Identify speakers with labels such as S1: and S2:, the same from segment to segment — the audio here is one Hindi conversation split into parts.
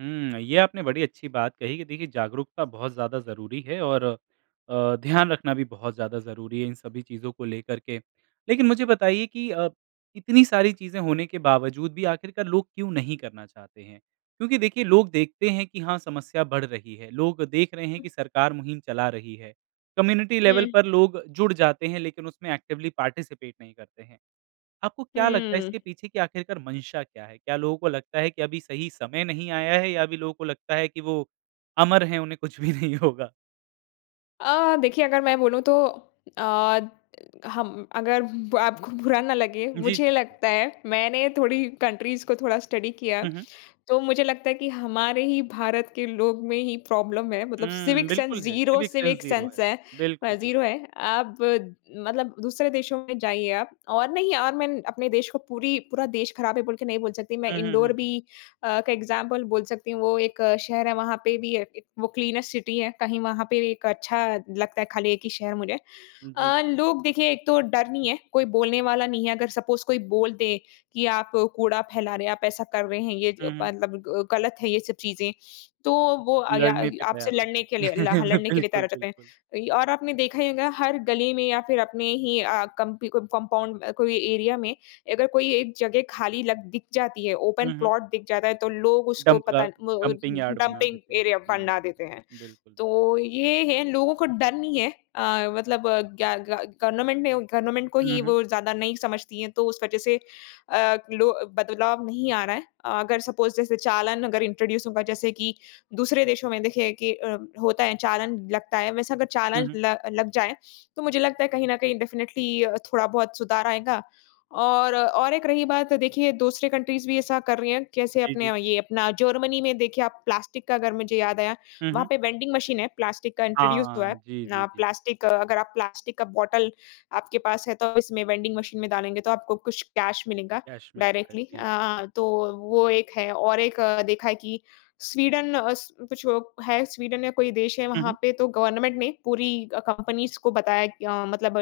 S1: हुँ, ये आपने बड़ी अच्छी बात कही कि देखिए जागरूकता बहुत ज़्यादा ज़रूरी है और अ, ध्यान रखना भी बहुत ज़्यादा ज़रूरी है इन सभी चीज़ों को लेकर के। लेकिन मुझे बताइए कि अ, इतनी सारी चीज़ें होने के बावजूद भी आखिरकार लोग क्यों नहीं करना चाहते हैं? क्योंकि देखिए लोग देखते हैं कि हाँ समस्या बढ़ रही है, लोग देख रहे हैं कि सरकार मुहिम चला रही है। कम्युनिटी लेवल
S2: हुँ।
S1: पर लोग जुड़ जाते हैं लेकिन उसमें एक्टिवली पार्टिसिपेट नहीं करते हैं। आपको क्या लगता है
S2: हुँ।
S1: इसके पीछे की आखिरकार मंशा क्या है? क्या लोगों को लगता है कि अभी सही समय नहीं आया है या अभी लोगों को लगता है कि वो अमर हैं उन्हें कुछ भी नहीं होगा?
S2: अ, देखिए अगर मैं बोलू तो अ, हम अगर ब आपको बुरा ना लगे,
S1: जी,
S2: मुझे
S1: जी।
S2: लगता है मैंने थोड़ी कंट्रीज़ को थोड़ा स्टडी किया है।
S1: हुँ, हुँ।
S2: तो मुझे लगता है कि हमारे ही भारत के लोग में ही प्रॉब्लम है, मतलब
S1: हुँ,
S2: सिविक सेंस
S1: बिल्कुल है।
S2: Zero
S1: civic sense
S2: civic
S1: zero
S2: sense
S1: है।
S2: है अ,
S1: बिल्कुल, बिल्कुल।
S2: जीरो है। अब मतलब दूसरे देशों में जाइए आप और नहीं और मैं अपने देश को पूरी पूरा देश खराब है बोल के नहीं बोल सकती, मैं
S1: हुँ, हुँ, हुँ,
S2: इन्दौर
S1: हुँ।
S2: भी अ, एक एक्ज़ाम्पल बोल सकती हूँ। वो एक शहर है, वहाँ पे भी अ, एक वो क्लीनेस्ट सिटी है, कहीं वहाँ पे एक अच्छा लगता है खाली एक ही शहर मुझे।
S1: उम, जी।
S2: अ, लोग देखिए एक तो डर नहीं है, कोई बोलने वाला नहीं है। अगर सपोज़ कोई बोल दे कि आप कूड़ा फैला रहे हैं, आप ऐसा कर रहे हैं ये ज
S1: हुँ, हुँ।
S2: मतलब गलत है ये सब चीज़ें तो वो आगया
S1: लड़ने पे
S2: आपसे
S1: तैयार हो
S2: लड़ने के
S1: जाते हैं।
S2: लिए हाँ ल लड़ने के लिए तैयार
S1: बिल्कुल,
S2: हो जाते
S1: बिल्कुल।
S2: हैं। और आपने देखा ही होगा हर गली में या फिर अपने ही अ, कंप कंपाउंड कोई एरिया में अगर कोई एक जगह खाली लग दिख जाती है, ओपन
S1: हुँ, हुँ।
S2: प्लॉट दिख जाता है, तो लोग उसको
S1: डंप का
S2: पता ब
S1: डंपिंग यार्ड बना
S2: डंपिंग
S1: देते हैं।
S2: एरिया बना देते हैं।
S1: हुँ, बिल्कुल।
S2: तो ये है लोगों को डर नहीं है अ, मतलब अ, क्या ग गा गवर्नमेंट ने गवर्नमेंट को
S1: हुँ,
S2: ही
S1: हुँ।
S2: वो ज़्यादा नहीं समझती हैं तो उस वज़ह से अ, लो बदलाव नहीं आ रहा है। अगर सपोज़ जैसे चालान अगर इंट्रोड्यूस होगा जैसे कि दूसरे देशों में देखिए कि अ, होता है चालान लगता है वैसे अगर
S1: हुँ,
S2: चालान
S1: हुँ।
S2: ल लग जाए तो मुझे लगता है कहीं न कहीं डेफिनेटली थोड़ा बहुत सुधार आएगा और और एक रही बात देखिए दूसरे कंट्रीज़ भी ऐसा कर रही है। कैसे
S1: जी,
S2: अपने
S1: जी।
S2: ये अपना जर्मनी में देखिए आप प्लास्टिक का अगर मुझे याद आया
S1: हुँ,
S2: वहाँ
S1: हुँ।
S2: पे वेंडिंग मशीन है, प्लास्टिक का इंट्रोड्यूस हुआ
S1: हाँ।
S2: है।
S1: जी, जी, जी।
S2: प्लास्टिक अगर आप प्लास्टिक का बॉटल आपके पास है तो इसमें वेंडिंग मशीन में डालेंगे तो आपको कुछ कैश मिलेगा
S1: कैश मिलता है।
S2: Directly
S1: G.
S2: अ, तो वो एक है और एक देखा है कि स्वीडन अ, स कुछ है स्वीडन या कोई देश है
S1: हुँ,
S2: वहाँ
S1: हुँ।
S2: पे तो गवर्नमेंट ने पूरी अ, कंपनीज़ को बताया अ, मतलब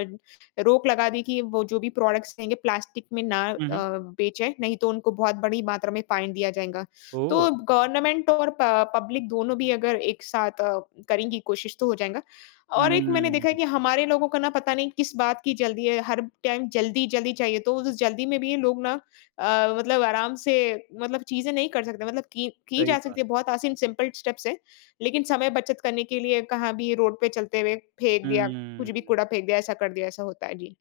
S2: रोक लगा दी कि वो जो भी प्रोडक्ट्स रहेंगे प्लास्टिक में ना अ,
S1: हुँ, हुँ।
S2: बेचे नहीं तो उनको बहुत बड़ी मात्रा में फाइन दिया जाएगा।
S1: ओह!
S2: तो गवर्नमेंट और प पब्लिक दोनों भी अगर एक साथ अ, करेंगी कोशिश तो हो जाएगा और एक मैंने देखा है
S1: हुँ।
S2: कि हमारे लोगों को न पता नहीं किस बात की जल्दी है हर टाइम जल्दी-जल्दी चाहिए तो वो जो जल्दी में है भी लोग ना अ, मतलब आराम से मतलब चीज़े नहीं कर सकते। मतलब की की
S1: सही
S2: जा
S1: बात है।
S2: सकती है बहुत आसान सिंपल स्टेप्स हैं। लेकिन समय बचत करने के लिए कहाँ भी रोड पे चलते हुए फेंक दिया कुछ भी
S1: हुँ।
S2: कूड़ा फेंक दिया, ऐसा कर दिया, ऐसा होता है। जी।